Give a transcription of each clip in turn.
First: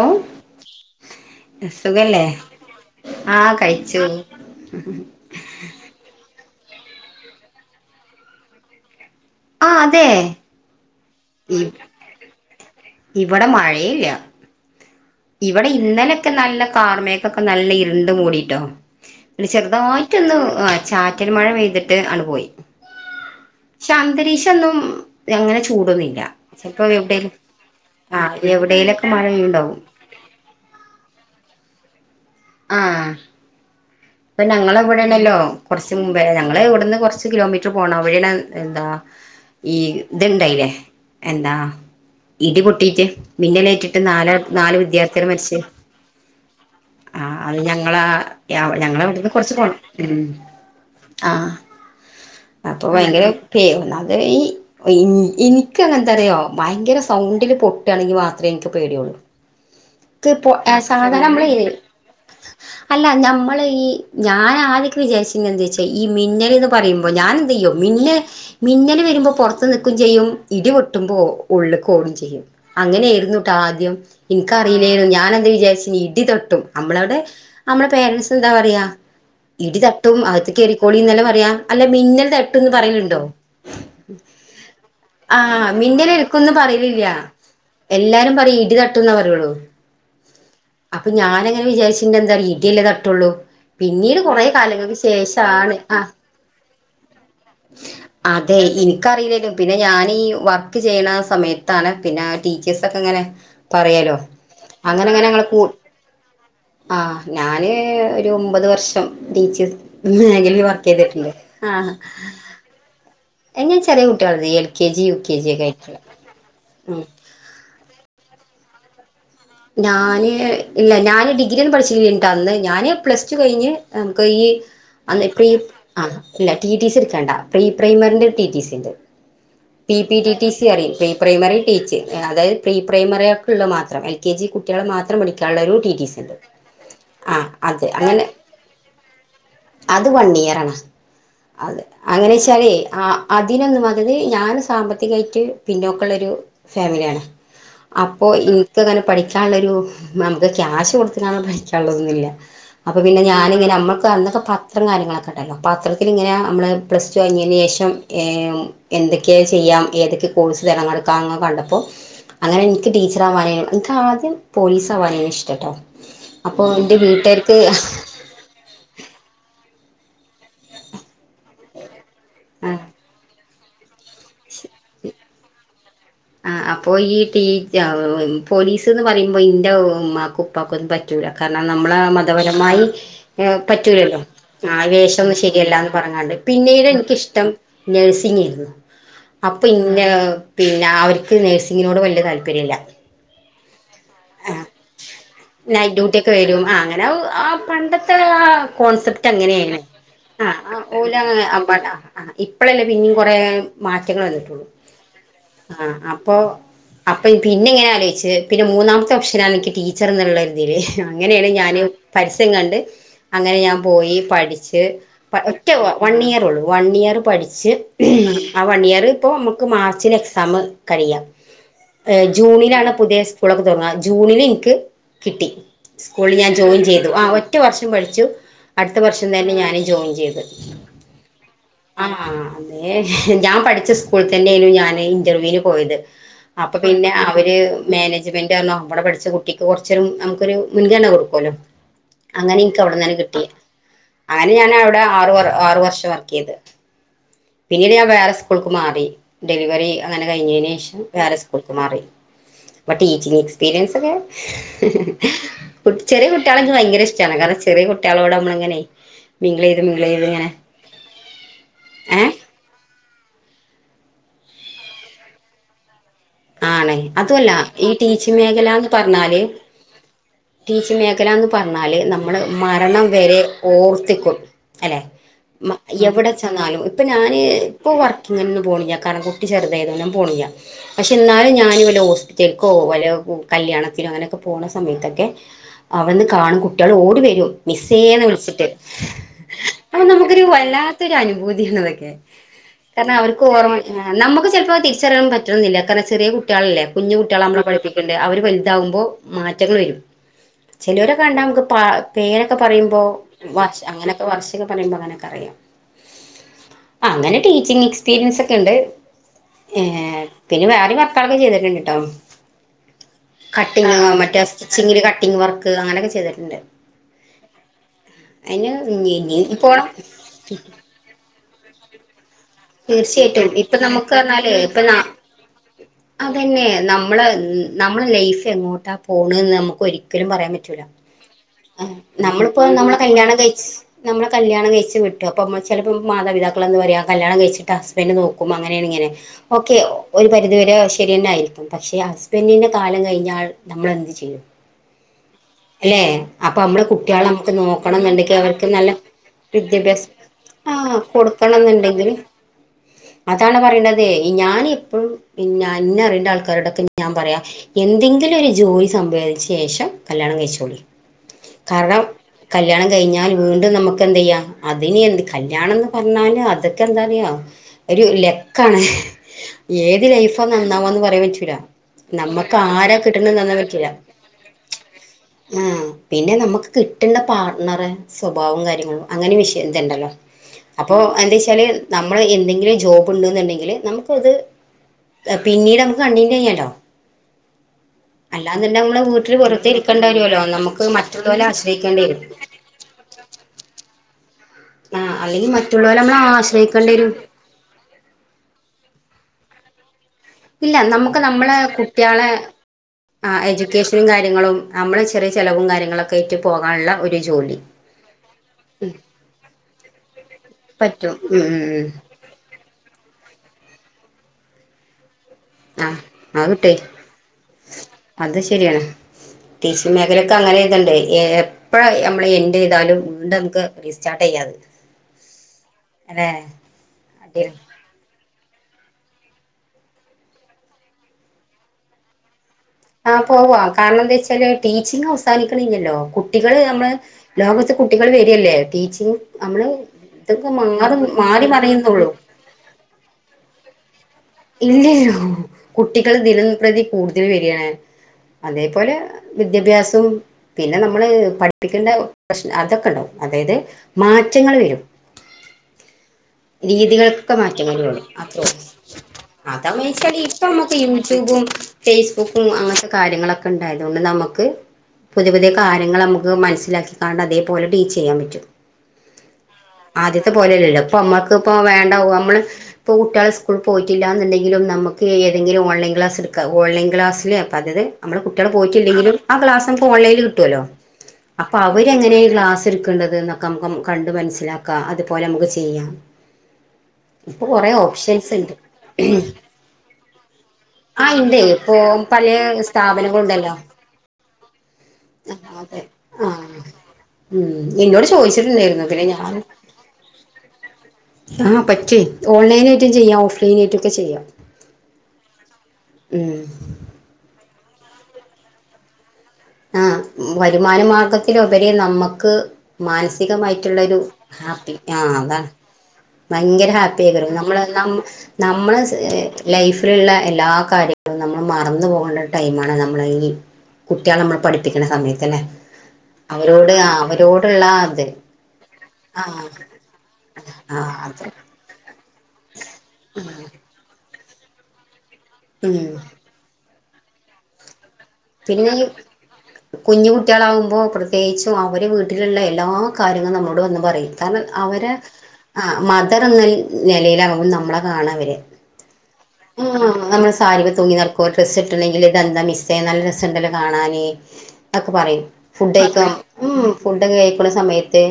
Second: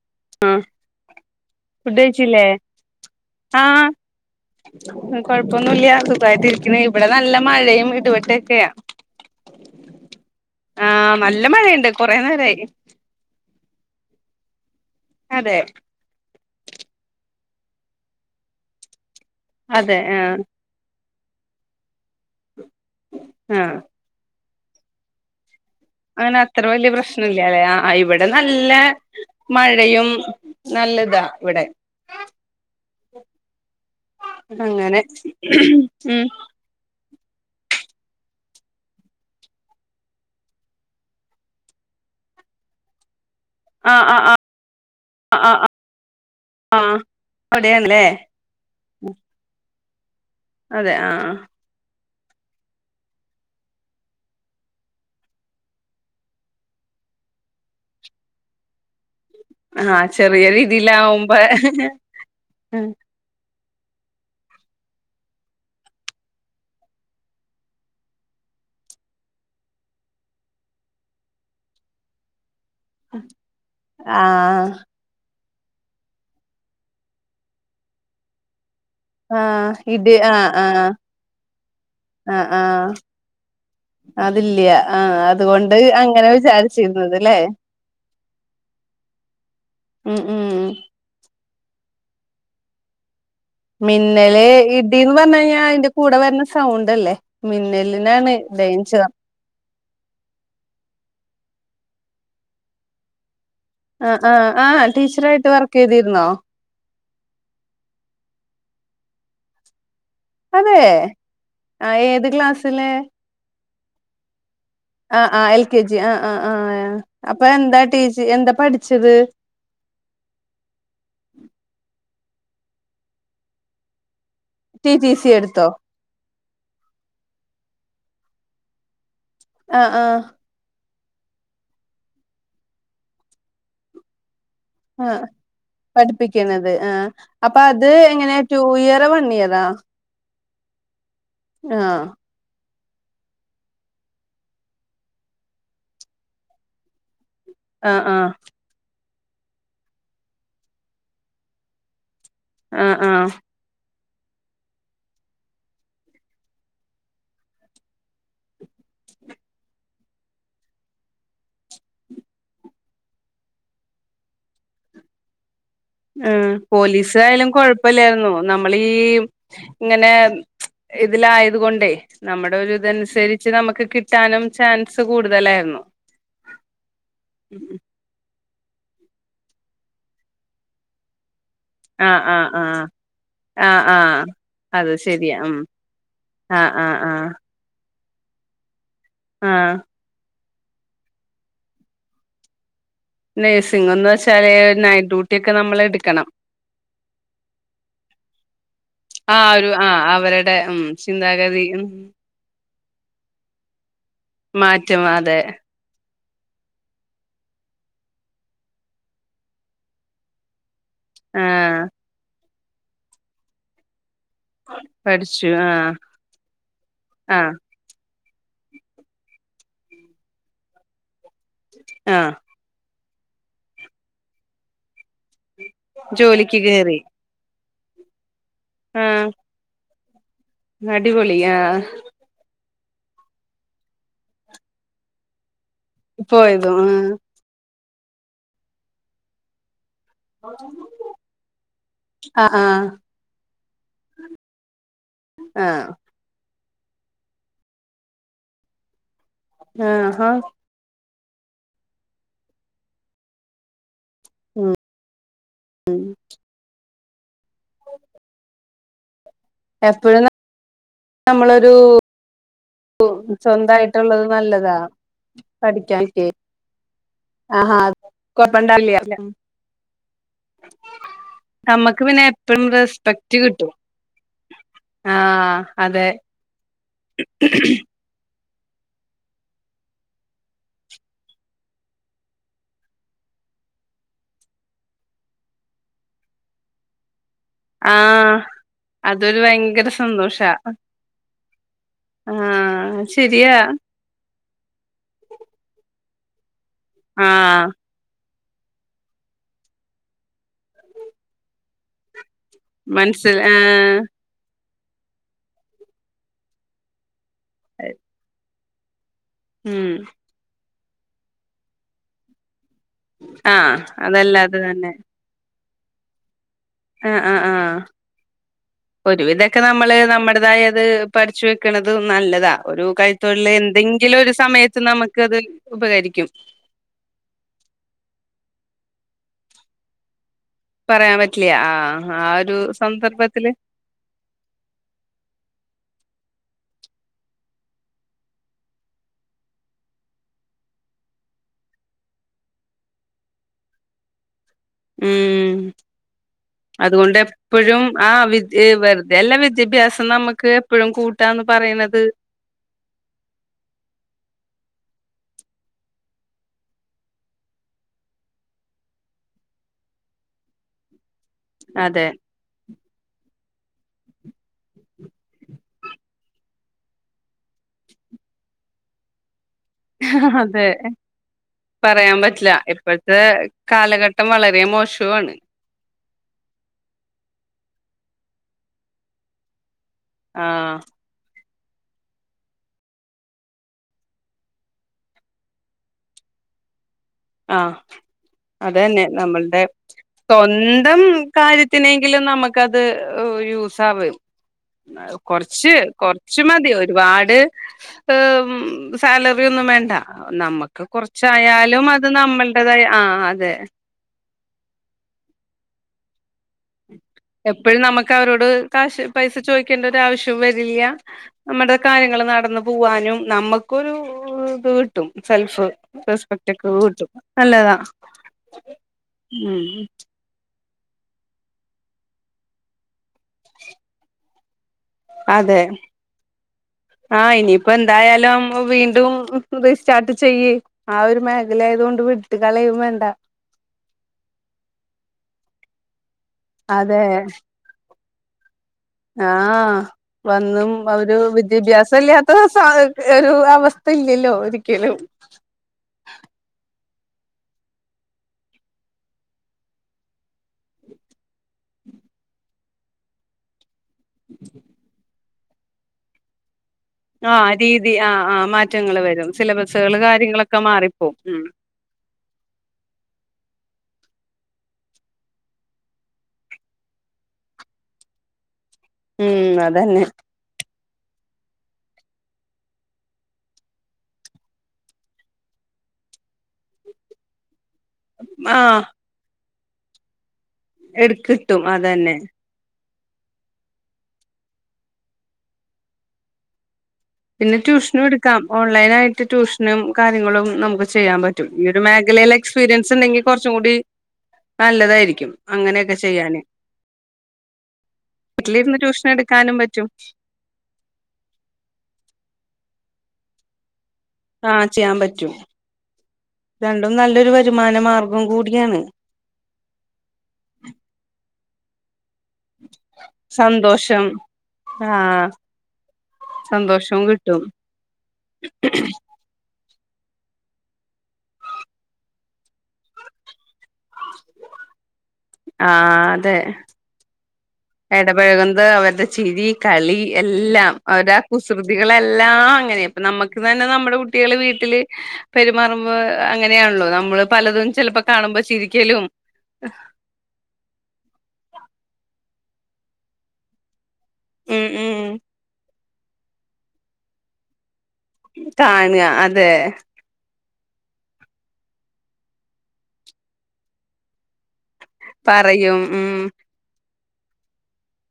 ഓ ആഹ് ഫുഡ് സുഖല്ലേ ഴച്ചില്ലേ ആഹ് കൊഴപ്പൊന്നല്ല സുഖായി പിന്നെ ഇവിടെ നല്ല മഴയും ഇടപെട്ടൊക്കെയാ ആഹ് അതെ ആഹ് നല്ല മഴയുണ്ട് കുറെ നേരായി ഇവിടെ മഴയില്ല അതെ ഇവിടെ ഇന്നലെയൊക്കെ നല്ല കാർമേ നല്ല ഇരുണ്ട് മൂടിട്ടോ അതെ ചെറുതായിട്ടൊന്ന് ആഹ് ആ ച മറ്റരി മഴ പെയ്തിട്ട് അണുപോയി ആഹ് ചാന്ന്ദ്ര എന്നും ഞങ്ങള് അങ്ങനെ അത്ര വലിയ പ്രശ്ന ഇല്ല അല്ലെ ആഹ് ഇവിടെ നല്ല എവിടേലൊക്കെ മഴ പെയ്യുണ്ടാവും മഴയും നല്ലതാ ഇവിടെ ആഹ് ഇപ്പൊ ഞങ്ങള അങ്ങനെ ഇവിടെണല്ലോ കുറച്ച് മുമ്പേ ഉം ഞങ്ങള ഇവിടുന്ന് കൊറച്ച് കിലോമീറ്റർ പോണം അവിടെടെ എന്താ ഈ ഇത്ണ്ടായില്ലേ എന്താ ഇടി പൊട്ടീട്ട് മിന്നലേറ്റിട്ട് ആഹ് ന ആഹ് നാല് വിദ്യാർത്ഥികൾ ആഹ് മരിച്ച ആഹ് ആഹ് അത് ഞങ്ങള അവിടെയാണല്ലേ ഞങ്ങള അവിടുന്ന് കുറച്ച് ഉം ആഹ് അപ്പൊ ഭയങ്കര ഒന്നാമത് ഈ എനിക്ക് എങ്ങതെയറിയോ ഭയങ്കര സൗണ്ടില് പൊട്ടുകയാണെങ്കി മാത്രമേ എനിക്ക് പേടിയുള്ളു. ആഹ ചെറിയ രീതിയിലാവുമ്പോ നമ്മള് [unintelligible] ങ നമ്മ ഈ ഞാന ആദ്യ വിചാരിച്ചി എന്താെച്ചാ ഈ മിന്നൽ എന്ന് പറയു പ്പോ ഞാൻ എന്ത് ചെയ്യോ, മിന്നല് മിന്നല് വരുമ്പോ പുറത്ത് നിക്കും ചെയ്യും, ഇടി വൊട്ടുമ്പോ ഉള്ളക്ക് ഓടും ചെയ്യും. അങ്ങനെയായിയിരുന്നിട്ടോ ആദ്യം ആഹ് എനിക്കറിയില്ലായിരുന്നു ഞാൻ അത് വിചാരിച്ചന് ഇടി തൊട്ടും നമ്മളവിടെ നമ്മടെ പേരൻസ് എന്താ പറയാ ആഹ് ഇടി തട്ടും ആഹ് അകത്ത് ആഹ് കേറിക്കോളിന്നല്ലെ പറയാ അല്ല മിന്നൽ ആഹ് തട്ടുന്ന് ആഹ് പറയല്ണ്ടോ അതില്ല്യ ആഹ് അതുകൊണ്ട് മിന്നൽ അങ്ങനെ എടുക്കുന്നും പറയലില്ല വിചാരിച്ചിരുന്നത് ല്ലേ എല്ലാരും പറയ് ഇടി തട്ടുന്ന പറയുള്ളൂ ഉം ഉം അപ്പൊ ഞാന ഞാൻ വിചാരിച്ചീന്യത് എന്താന്നറിയോ ഇടിയല്ലേ തട്ടുള്ളൂ പിന്നീട് മിന്നല് കൊറേ കാലങ്ങൾക്ക് ഇടീന്ന് പറഞ്ഞു കഴിഞ്ഞാൽ ശേഷാണ് അതിന്റെ ആ കൂടെ വരുന്ന സ സൗണ്ടല്ലേ മിന്നലിനാണ് അതെ ഡെയിഞ്ചർ എനിക്കറിയില്ലല്ലോ പിന്നെ ഞാൻ ഈ വർക്ക് ചെയ്യണ സമയത്താണ് പിന്നെ ടീച്ചേഴസ് ഒക്കെ ഇങ്ങനെ ആ പറയാലോ ആഹ് ആഹ് ടീച്ചറായിട്ട് വർക്ക് ചെയ്തിരുന്നോ ആഹ് ഞാന് ഒരു ഒമ്പത് വർഷം ടീച്ചർ മേഖലയിൽ വർ തെ ആ ഏത് ക്ലാസ്സില് ഞാൻ ചെറിയ കുട്ടികളത് എൽ കെ ജി യു ആഹ് ആഹ് എൽ ഒക്കെ കെ ജി ആയിട്ടുള്ള ആ ആ ആ ഉം അപ്പൊ എന്താ ടീച്ച് എന്താ പഠി പഠിച്ചത് ഞാന് ഇല്ല ഞാൻ ഡിഗ്രി ഒന്ന് പഠിച്ചില്ല ട്ട അന്ന് ഞാന് പ്ലസ്ടു കഴിഞ്ഞ് ഇപ്പ ഈ ടി ടി അല്ലെ സി ഇപ്പ ഈ എടുത്തോ ആ ടി ടി സി ഇട്ക്കണ്ട പ്രീ പ്രൈമറിന്റെ ടി ടി സി ണ്ട് ആഹ് പി ആഹ് പിടി ടി സി അറിയോ പ്രീ പ്രൈമറി ടീച്ചി അതായത് പ്രീ പ്രൈമറിയക്കുള്ള മാത്രം എൽ കെ ജി കുട്ടികളെ ആ മാത്രം പഠിക്കാനുള്ള ഒരു ടി ടി സി ഉണ്ട് പഠിപ്പിക്കണത് ആ അപ്പൊ അത് എങ്ങനെയാ റ്റു ഇയറ വൺ ഇയറാ ആഹ് അതെ ആഹ് അങ്ങനെ ഓയ്ച്ചാലേ ആ അതിനൊന്നും അതിന് ഞാൻ സാമ്പത്തികമായിട്ട് പിന്നോക്കുള്ള ഒരു ഫാമിലിയാണ് ആഹ് അപ്പോ ആഹ് ഇൻക്കങ്ങനെ പഠിക്കാനുള്ളൊരു നമുക്ക് ക്യാഷ് കൊടുത്ത് പഠിക്കാനുള്ളതൊന്നുല്ല ആഹ് അപ്പൊ പിന്നെ ആഹ് ഞാനിങ്ങനെമ്മ അന്നൊക്കെ പത്രും കാര്യങ്ങളൊക്കെ ണ്ടായിനി പത്രത്തില് ഇങ്ങനെ ഞമ്മള് പ്ലസ്ടു കഴിഞ്ഞേന് ശേഷം ഏഹ് എന്തൊക്കെ ചെയ്യാം ഏതൊക്കെ കോഴ്സ് തെരഞ്ഞെടുക്കാം ഇങ്ങനെ കണ്ടപ്പോ അങ്ങനെ ഇൻക് ടീച്ചറാവാനേനി ഇൻക്ക് ആദ്യം പോലീസാവാനേനി ഇഷ്ടട്ടോ ആ പോലീസ് ആയാലും കൊഴപ്പല്ലായിരുന്നു നമ്മളീ ഇങ്ങനെ ഇതിലായത് കൊണ്ടേ നമ്മുടെ ആ ഒരു ഇതനുസരി പച്ച് നമുക്ക് കിട്ടാനും ചാൻസ് കൂടുതലായിരുന്നു ആ അപ്പൊ ഈ ടീ ഉം പോലീസ് എന്ന് പറയുമ്പോ ഇന്റെ ഉമ്മാക്ക് ഉപ്പക്കൊ അത് പറ്റൂല രണം നമ്മള ആഹ് ആഹ് മതപരമായി ആഹ് ആഹ് ആഹ് പറ്റൂലല്ലോ ആ അത് വേഷം ശെരിയാ ഒന്നും ഉം ശരിയല്ലന്ന് പറഞ്ഞാണ്ട് ആഹ് പിന്നീട് ആഹ് ആഹ് എനിക്കിഷ്ടം നഴ്സിങ്ങായിരുന്നു അപ്പൊ ആഹ് ഇന്നെ ആവർക്ക് നേഴ്സിങ്ങിനോട് വലിയ താല്പര്യം ഇല്ല [unintelligible] സ് ആ നൈറ്റ് ഡ്യൂട്ടിയ നമ്മളെടുക്കണം. ഒക്കെ വരും ആ അങ്ങനെ ആ പണ്ടത്തെ ആ കോൺസെപ്റ്റ് ആ ഒരു അങ്ങനെനെ ആ ആ അവരുടെ ഉം ഓല ആ ചിന്താഗതി ഉം അ ഇപ്പഴല്ലേ പിന്നും കൊറെ മാറ്റങ്ങൾ വന്നിട്ടുള്ളൂ മാറ്റം അതെ ആ അപ്പോ അപ്പൊ പിന്നെ എങ്ങനെ ആലോചിച്ചച്ച് പിന്നെ മൂന്നാ ഓപ്ഷന എനിക്ക് ടീച്ചർ എന്നുള്ളൊരിതിൽ അങ്ങനെയാണ് ആഹ് ഞാന് പ ങ്ങണ്ട് അങ്ങനെ ഞാൻ പോയി പഠിച്ച് പഠിച്ചു ഒറ്റ ആഹ് വൺ ഇയർ ഉള്ളൂ വൺ ഇയർ ആഹ് പഠിച്ച് ആ വൺ ഇയർ ഇപ്പൊ നമുക്ക് മാർച്ചില് എക്സാം കഴിയാം ആഹ് ജൂണിലാണ് പുതിയ സയൂർ തുടങ്ങാ ജൂണിൽ എനിക്ക് കിട്ടി സ്കൂളിൽ ഞാൻ ജോലിക്ക് ജോയിൻ കേറി ചെയ്തു ആ ഒ റ്റു വർഷം കഴിച്ചു അടുത്ത വർഷം തന്നെ ഞാന് ജോയിൻ ചെയ്തത് നടിപൊളിയ ഞാൻ പഠിച്ച സ്കൂളിൽ തന്നെും ഞാന്ൻ ഇന്റർവ്യൂവിന് പോയത് അപ്പൊ പോയതും ആഹ് പിന്നെ അവര് മാനേജ്മെന്റ് നമ്മടെ പഠിച്ച കുട്ടി [unintelligible] നമുക്കൊരു മുൻഗണന കൊടുക്കുവല്ലോ ആഹ് അങ്ങനെ എനിക്ക് ആഹ് അവിടന്നെ കിട്ടിയ [unintelligible] ഞാൻ ആറ് ആറ് വർഷം വക്കിയത് പിന്നീട് ഞാൻ വേറെ സ്കൂൾക്ക് മാറി ഡെലിവറി ആഹ് അങ്ങനെ ഹാ കഴിഞ്ഞനേഷം വേറെ സ്കൂൾക്ക് മാറി ഇപ്പൊ ടീ [unintelligible] ഉം കു ഉം ചെറിയ കുട്ടികളെ എനക്ക് ഭയങ്കര ഇ [unintelligible] ചെറിയ കുട്ടികളോട് നമ്മളിങ്ങനെ മിംഗിൾചെയ്ത് എപ്പഴും മിംഗിൾചെയ്തിങ്ങനെ നമ്മളൊരു ഏ [unintelligible] സ്വന്തായിട്ടുള്ളത് നല്ലതാ പഠിക്കാൻ ആണെ അതുവല്ല ഈ ടീച്ചിങ് മേഖലാന്ന് കൊഴപ്പണ്ടാവില്ല പറഞ്ഞാല് ടീച്ചിംഗ് മേഖലാന്ന് പറഞ്ഞാല് നമ്മക്ക് പിന്നെ നമ്മള് എപ്പഴും മരണം റെസ്പെക്റ്റ് വരെ കിട്ടും ഓർത്തിക്കും അല്ലെ ആഹ് അതെ എവിടെ ചെന്നാലും ഇപ്പൊ ഞാന് ഇപ്പൊ വർക്കി [unintelligible] പോണില്ല കാരണം കുട്ടി [unintelligible] ഞാൻ പോണില്ല പക്ഷേ എന്നാലും ഞാനും വല്ല ഹോസ്പിറ്റലക്കോ വല്ല കല്യാണത്തിനോ അങ്ങനെയൊക്കെ പോണ സമയത്തൊക്കെ അവിന്ന് കാണും കുട്ടികള് ഓടി വരും മിസേന്നു ആഹ് വിളിച്ചിട്ട് അതൊരു ഭയങ്കര അപ്പൊ നമുക്കൊരു സന്തോഷാ വല്ലാത്തൊരു അനുഭൂതിയാണതൊക്കെ ആഹ് കാരണം അവർക്ക് ശരിയാ ഓർമ്മ [unintelligible] നമുക്ക് ചിലപ്പോ തിരിച്ചറിയാൻ പറ്റണോന്നില്ല ചെറിയ കു ട്ടിളല്ലേ കുഞ്ഞുകുട്ടികള നമ്മള് ആഹ് പഠിപ്പിക്കണ്ടേ അവര് വലുതാകുമ്പോ മാറ്റങ്ങൾ വരും ചിലവരെ കണ്ടാ നമുക്ക് പ പേരൊക്കെ പറയുമ്പോ മനസ്സിൽ [inaudible] ആഹ് അങ്ങനെയൊക്കെ വ [unintelligible] ആ അങ്ങനെ ടീച്ചിംഗ് എക്സപീരിയൻസ ക്കെണ്ട് ഏ ഉം പിന്നെ വേറെ വർക്കളെക്കെ ചെയ്തിട്ടുണ്ടേട്ടോ ആഹ് കട്ടിങ് മറ്റേ അതല്ലാതെ സ്റ്റിച്ചിങ്ങില് കട്ടിങ് വർക്ക് അങ്ങനൊക്കെ ചെയ്തിട്ടുണ്ട് ആ ആ ആ അതിന് ഇനി ഒരുവിധൊക്കെ പോണം നമ്മള് നമ്മടേതായ അത് പഠിച്ചു വെ ക്ക്ണത് നല്ലതാ ഒരു കൈത്തൊഴിൽ തീർച്ചയായിട്ടും ഇപ്പ നമുക്ക് എന്തെങ്കിലും ഒരു വന്നാല് സമയത്ത് ഇപ്പ ന നമുക്കത് ഉപകരിക്കും അതന്നെ നമ്മള നമ്മള ലൈഫ് എങ്ങോട്ടാ പോണ് നമുക്കൊരി പറയാൻ പറ്റൂല പറയാൻ പറ്റില്ല ആ ആ ഒരു നമ്മളിപ്പോ നമ്മള കല്യാണം സന്ദർഭത്തില് കഴിച്ച് നമ്മള കല്യാണം കഴിച്ച് വിട്ടു അപ്പ ചെലപ്പോ മാതാപിതാക്ക നിങ്ങളെന്ത് പറയാ കല്യാണം കഴിച്ച് ഹസ്ബൻഡ് നോക്കും അങ്ങനെയാണിങ്ങനെ ഓക്കെ ഒരു പരിധിവരെ ശരി തന്നായിരിക്കും പക്ഷെ ഹസ്ബൻഡിന്റെ കാലം കഴിഞ്ഞാൽ നമ്മളെന്ത് ചെയ്യും ഉം അല്ലെ അപ്പൊ നമ്മളെ കുട്ടികളെ നമുക്ക് അതുകൊണ്ടെപ്പഴും നോക്കണം ആ എന്നുണ്ടെങ്കിൽ വി അവർക്ക് നല്ല വെറുതെയല്ല വിദ്യാഭ്യാസം നമുക്ക് ആ എപ്പോഴും കൂട്ടാന്ന് കൊടുക്കണം പറയുന്നത് എന്നുണ്ടെങ്കിൽ അതാണ് പറയണതേ ഞാൻ എപ്പോഴും എന്നെ അറിയണ്ട ആൾക്കാരോടൊക്കെ ഞാൻ പറയാ എന്തെങ്കിലും ഒരു ജോലി സംഭവിച്ച ശേഷം കല്യാണം കഴിച്ചോളി കാരണം അതെ കല് കല്യാണം കഴിഞ്ഞാൽ വീണ്ടും നമുക്ക് എന്ത് ചെയ്യാം അതിന് എന്ത് കല്യാണം എന്ന് പറഞ്ഞാല് അതൊക്കെ എന്താ പറയാ ഒരു ലെക്കാണ്. ഹഹ ഹ അതെ പറയാൻ പറ്റില്ല നമ്മക്ക് ആരാ ഇപ്പോഴത്തെ കിട്ടണന്ന് നന്നാൻ പറ്റൂല കാലഘട്ടം വളരെ മോശവുമാണ്. ആ പിന്നെ നമുക്ക് കിട്ടേണ്ട പാർട്ണർ സ്വഭാവം കാര്യങ്ങളും അങ്ങനെ വിഷയം ണ്ടല്ലൊ ആ അതിൻ്റെ ചി ചിലൽ നമ്മ് നമ്മൾ എന്തെങ്കിലും ജോബ് ഉണ്ട്ന്നുണ്ടെങ്കില് നമുക്കത് ങ പിന്നീട് നമുക്ക് കണ്ടിന്യു ചെയ്യാലോ ആ അല്ലാന്നുണ്ടെങ്കിൽ നമ്മള് അതന്നെ വീട്ടില് നമ്മളുടെ വെറുതെ ഇരിക്കേണ്ടി വരുമല്ലോ നമുക്ക് സ്വന്തം മറ്റുള്ളവരെ ആശ്രയിക്കേണ്ടി വരും കാര്യത്തിനെങ്കിലും നമുക്കത് ഉ യൂസാവും. [unintelligible] ആ അല്ലെങ്കിൽ കൊറച്ച് മറ്റുള്ളവരെ നമ്മളെ കൊറച്ച് മതി ആശ്രയിക്കേണ്ടി വരും ഒരുപാട് ആഉം സാലറി ഒന്നും വേണ്ട. ഇല്ല നമ്മക്ക് നമുക്ക് നമ്മളെ കുറച്ചായാലും മത് ഇത് കുട്ടികളെ നമ്മളടേതായ, ആ അതെ. നിങ്ങളും അമ്മള് ചെറിയ ചിലവും കാര്യങ്ങളൊക്കെ വിറ്റു പോകാനുള്ള ഒര് എപ്പൊഴും നമക്ക് അവരോട് കാശ് പൈസ ചോദിക്കേണ്ടൊരാവശ്യവും വരില്യ പറ്റും ഉം ഉം നമ്മടെ ഉം കാര്യങ്ങള് നടന്ന് പോവാനും നമ്മ ക്കൊരു ഇത്ട്ടും സെൽഫ് ആ അത് റെസ്പെക്റ്റൊക്കെ കിട്ടേ കിട്ടും നല്ലതാ അത് ശരിയാണ് ഉം. ത്ണ്ട് എപ്പഴ നമ്മള് എൻഡ്യ്താലും വീണ്ട്മുക്ക് റീസ്റ്റാർട്ട് യ്യാത്. അതെ ആ ഇനിയിപ്പ എന്തായാലും ഇപ്പ വീണ്ടും റീസ്റ്റാർട്ട് ചെയ്യ് ആ ഒരു മേഖലായോതോണ്ട് വി ആ പോവ് കാരണം ന്തെച്ചാല് ടീച്ചിങ്ങ് അവ്സാനിക്ക്‌ ന്നില്ലല്ലോ കുട്ട് ട്ടികള് നമ്മള് അതെ ലോകത്ത് കുട്ടികൾ വെര് ല്ലേ ടീച്ചിങ്ങ് മ്മള് ആഹ് ഇതൊക്കെ വന്നും മാറ് ഒരു മാറി വിദ്യാഭ്യാസം മറിയുംന്നൊള്ളു ഇല്ലാത്ത സ ഒരു അവസ്ഥ ഇല്ലല്ലോ ഒരിക്കലും ഇല്ല്യല്ലോ കുട്ടികള് ദിനം പ്രതി കൂടുതൽ വെര് ആണ് അതേപോലെ വിദ്യാഭ്യാസം പിന്നെ നമ്മള് പഠിപ്പിക്കേണ്ട പ്രശ്നം അതൊക്കെണ്ടാവും അതായത് മാറ്റങ്ങൾ വെരും. ആ മാറ്റങ്ങൾ രീതി വരും ആ ആ അത്രേ ഉള്ളൂ മാറ്റങ്ങൾ വെരും. അതാന്ന് വെച്ചാല് ഇപ്പ മ്മക്ക് യൂട്യൂബും ഉം ഫെയ് ഫേസ്ബുക്കും അങ്ങത്തെ കാര്യങ്ങളൊക്ക ഇണ്ടായതോണ്ട് നമ്മ ക്ക് പുതിയ പുതിയ കാര്യങ്ങള് നമ്മക്ക് മനസ്സിലാക്കിക്കാണ്ട് അതേപോലെ ടീച്ചെയ്യാൻ പറ്റും. ഉം അതന്നെ. നമ്മക്കിപ്പോ വേണ്ടാവും നമ്മള് ഇപ്പ കുട്ട്യാള് സ്കൂളിൽ പോയി. പറ്റില്ലാന്നുണ്ടെങ്കിലും നമുക്ക് ഏതെങ്കിലും ഓൺലൈൻ ക്ലാസ്സെടുക്കാം. ഓൺലൈൻ ക്ലാസില് അതായത് നമ്മള് കുട്ടികൾ ആഹ് പോയിട്ടില്ലെങ്കിലും ആ ക്ലാസ്‌ നമുക്ക് ഓൺലൈനിൽ ട്ടോലോ. എടു അപ്പൊ കിട്ടും അതന്നെ അവരങ്ങനെ ക്ലാസിൽ കണ്ടത് ന്നൊക്കെ നമ് കണ്ട് മനസ്സിലാക്കാം അതുപോലെ നമുക്ക് ചെയ്യാം. ഇപ്പൊ പിന്നെ കൊറേ ട്യൂഷനും ഓപ്ഷൻസ് എടുക്കാം ഉണ്ട് ഓ നായിട്ട് ട്യൂഷനും കാര്യങ്ങളും നമുക്ക് ആ ചെയ്യാൻ ഇണ്ട് പറ്റും ഈ ഇപ്പൊ ഒരു പലേ മേഖലയിൽ എക്സ്പീരിയൻസ് ഉണ്ടെങ്കിൽ കുറച്ചും കൂടി നല്ലതായിരിക്കും ആ അതെ അങ്ങനെയൊക്കെ ആ ചെയ്യാന് ഉം എന്നോട് വീട്ടിലിരുന്ന് ചോയ്ച്ചിട്ടുണ്ടായിരുന്നു പിന്നെ ട്യൂഷൻ ഞാൻ എടുക്കാനും പറ്റും ആ പറ്റുയ്. ഓൺലൈനായിട്ടും ചെയ്യാം ഓഫ്‌ ലൈനായിട്ടും ആ ചെയ്യാൻ പറ്റും ഉം രണ്ടും നല്ലൊരു വരുമാനമാ ഗം കൂടിയാണ് ആ വരുമാന മാർഗത് ത്തിലുപരി നമ്മ ക് മാനസികമായിട്ടുള്ളൊരു സന്തോഷം ഹാപ്പി ആ ആഹ് അതാണ് ഭയങ്കര സന്തോഷവും ഹാപ്പി കിട്ടും നമ്മടെ എല്ലാം നമ്മളെ സൈ ലൈഫ് ള്ള എല്ലാ കാര്യങ്ങളും നമ്മള് മറന്നു പോകേണ്ട ടൈമാണ് നമ്മളെ ഈ ഒക്കെയാ നമ്മൾ പഠിപ്പിക്കുന്ന സമയത്തല്ലേ ആഹ് അതെ അവരോട് അ ഇടപഴകുന്നത് അവരുടെ ആഹ് ചിരി കളി എല്ലാം ആഹ് അവരുടെ അതെ കുസൃതികളെല്ലാം അങ്ങനെ ഇപ്പൊ നമ്മുക്ക് തന്നെ നമ്മടെ കു കുട്ടികള് വീട്ടില് ഉം പെരുമാറുമ്പോൾ അങ്ങനെ ആണല്ലോ ന മ്മള് പലതും ചിലപ്പോ കാണുമ്പോ പിന്നെ ചിരിക്കലും കുഞ്ഞു കുട്ടികളാവുമ്പോ പ്രത്യേകിച്ചും അവര് വീട്ടി ട്ടിലുള്ള എല്ലാ കാര്യങ്ങളും നമ്മോട് വന്ന് പറയും കാരണം ഉം അവരേ ഉം ആഹ് മദർ എന്ന നിലയിൽ ആവും നമ്മളെ കാണുക അ ഉം ന സാരിമേൽ തൂങ്ങി നടക്കു ഒരു ഡ്രസ്സ് ഇട്ടിട്ടുണ്ടങ്കിൽ ഇത് എന്താ മിസ്സേ നല്ല രസണ്ടല്ലോ ഉണ്ടല്ലോ കാണാന് അതൊക്കെ പറയും ഫുഡ്‌കഴികോ ഉം ഫുഡ്ഒക്കെ കഴിക്കുന്ന സമയത്ത്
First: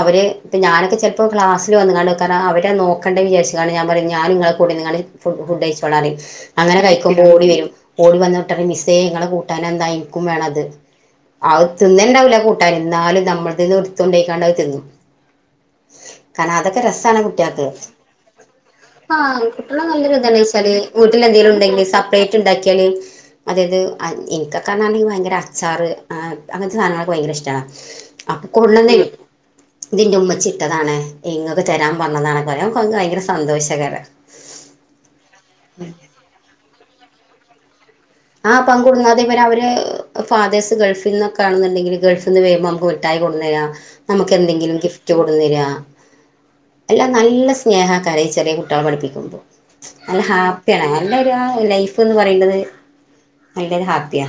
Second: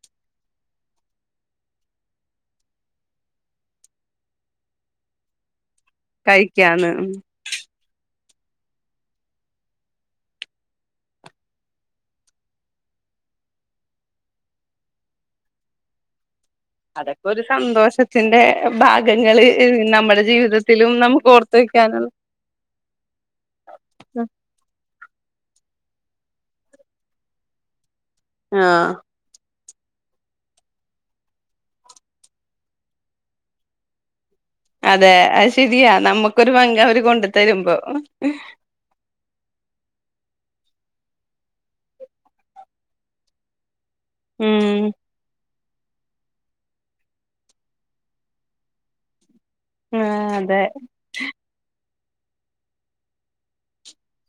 അവര് ഇപ്പം ഞാനൊക്കെ ചിലപ്പോൾ ക്ലാസ്സിൽ വന്ന്കാണ്ട് വെക്കാരണം അവരെ നോക്കണ്ട വിചാരിച്ച് കാണ്ട് ഞാൻ പറയും ഞാന് നിങ്ങളെ കൂടെ ഇരുന്നു ഫുഡ്‌യിച്ചോ പ്പളാണ് അങ്ങനെ കഴിക്കാന്ന് ഉം കഴിക്കുമ്പോ ഓടി വരും ഓടി വന്ന ട്ട മിസ്സേ നിങ്ങളെ കൂട്ടാനന്തായി എനിക്കും വേണമത് അത് തിന്നൽ ഉണ്ടാവൂല കൂട്ടാൻ എന്നാലും നമ്മളന്ന് എടുത്തുണ്ടായിക്കാണ്ടത് തിന്നും കാരണം രസാണ് അതൊക്കെ ഒരു കുട്ടികൾക്ക് സന്തോഷത്തിന്റെ ആഹ് ഭാഗങ്ങള് [unintelligible] നമ്മുടെ വെച്ചാല് ജീവിതത്തിലും വീട്ടില് നമുക്ക് എന്തെങ്കിലും ഓർത്ത് ഉണ്ടെങ്കി വെക്കാനുള്ള സെപ്പറേറ്റ് ഉണ്ടാക്കിയാല് അതായത് എനിക്കെക്കേന്ന് പറഞ്ഞാല് ഈ വയ [unintelligible] ങ്കര അച്ചാറ് ആ അങ്ങനത്തെ സാധനങ്ങളൊക്കെ ഭയങ്കര ഇഷ്ടാ ആഹ് [unintelligible] ഇതിൻ്റെ ഉമ്മച്ചിട്ടതാണ് ഇങ്ങൊക്ക് തരാൻ വന്നതാണ് [unintelligible] ഭയങ്കര സന്തോഷാ [unintelligible] അതെ അത് ശെരിയാ നമുക്കൊരു പങ്ക് അവര് കൊണ്ട് തരുമ്പോ ആഹ് പങ്കൊടുന്നാ അതേപോലെ അവര് ഫാദേഴ്സ് ഗൾഫിനിന്നൊക്കെ ആണെന്നുണ്ടെങ്കില് ഗൾഫിന്ന് വേമ്പോ നമുക്ക്ഠായി കൊടന്നരാ നമുക്ക് എന്തെങ്കിലും ഉം ഗിഫ്റ്റ് കൊടുന്നരാ എല്ലാം നല്ല സ്നേഹ കര്യ ചെറിയ കുട്ടോളെ പഠിപ്പിക്കുമ്പോ നല്ല ആഹ് അതെ ഹാപ്പിആണ് നല്ലരു ആരു ലൈഫ് ന്ന് പറയുന്നത് അയിന്റെര് ഹാപ്പിയാ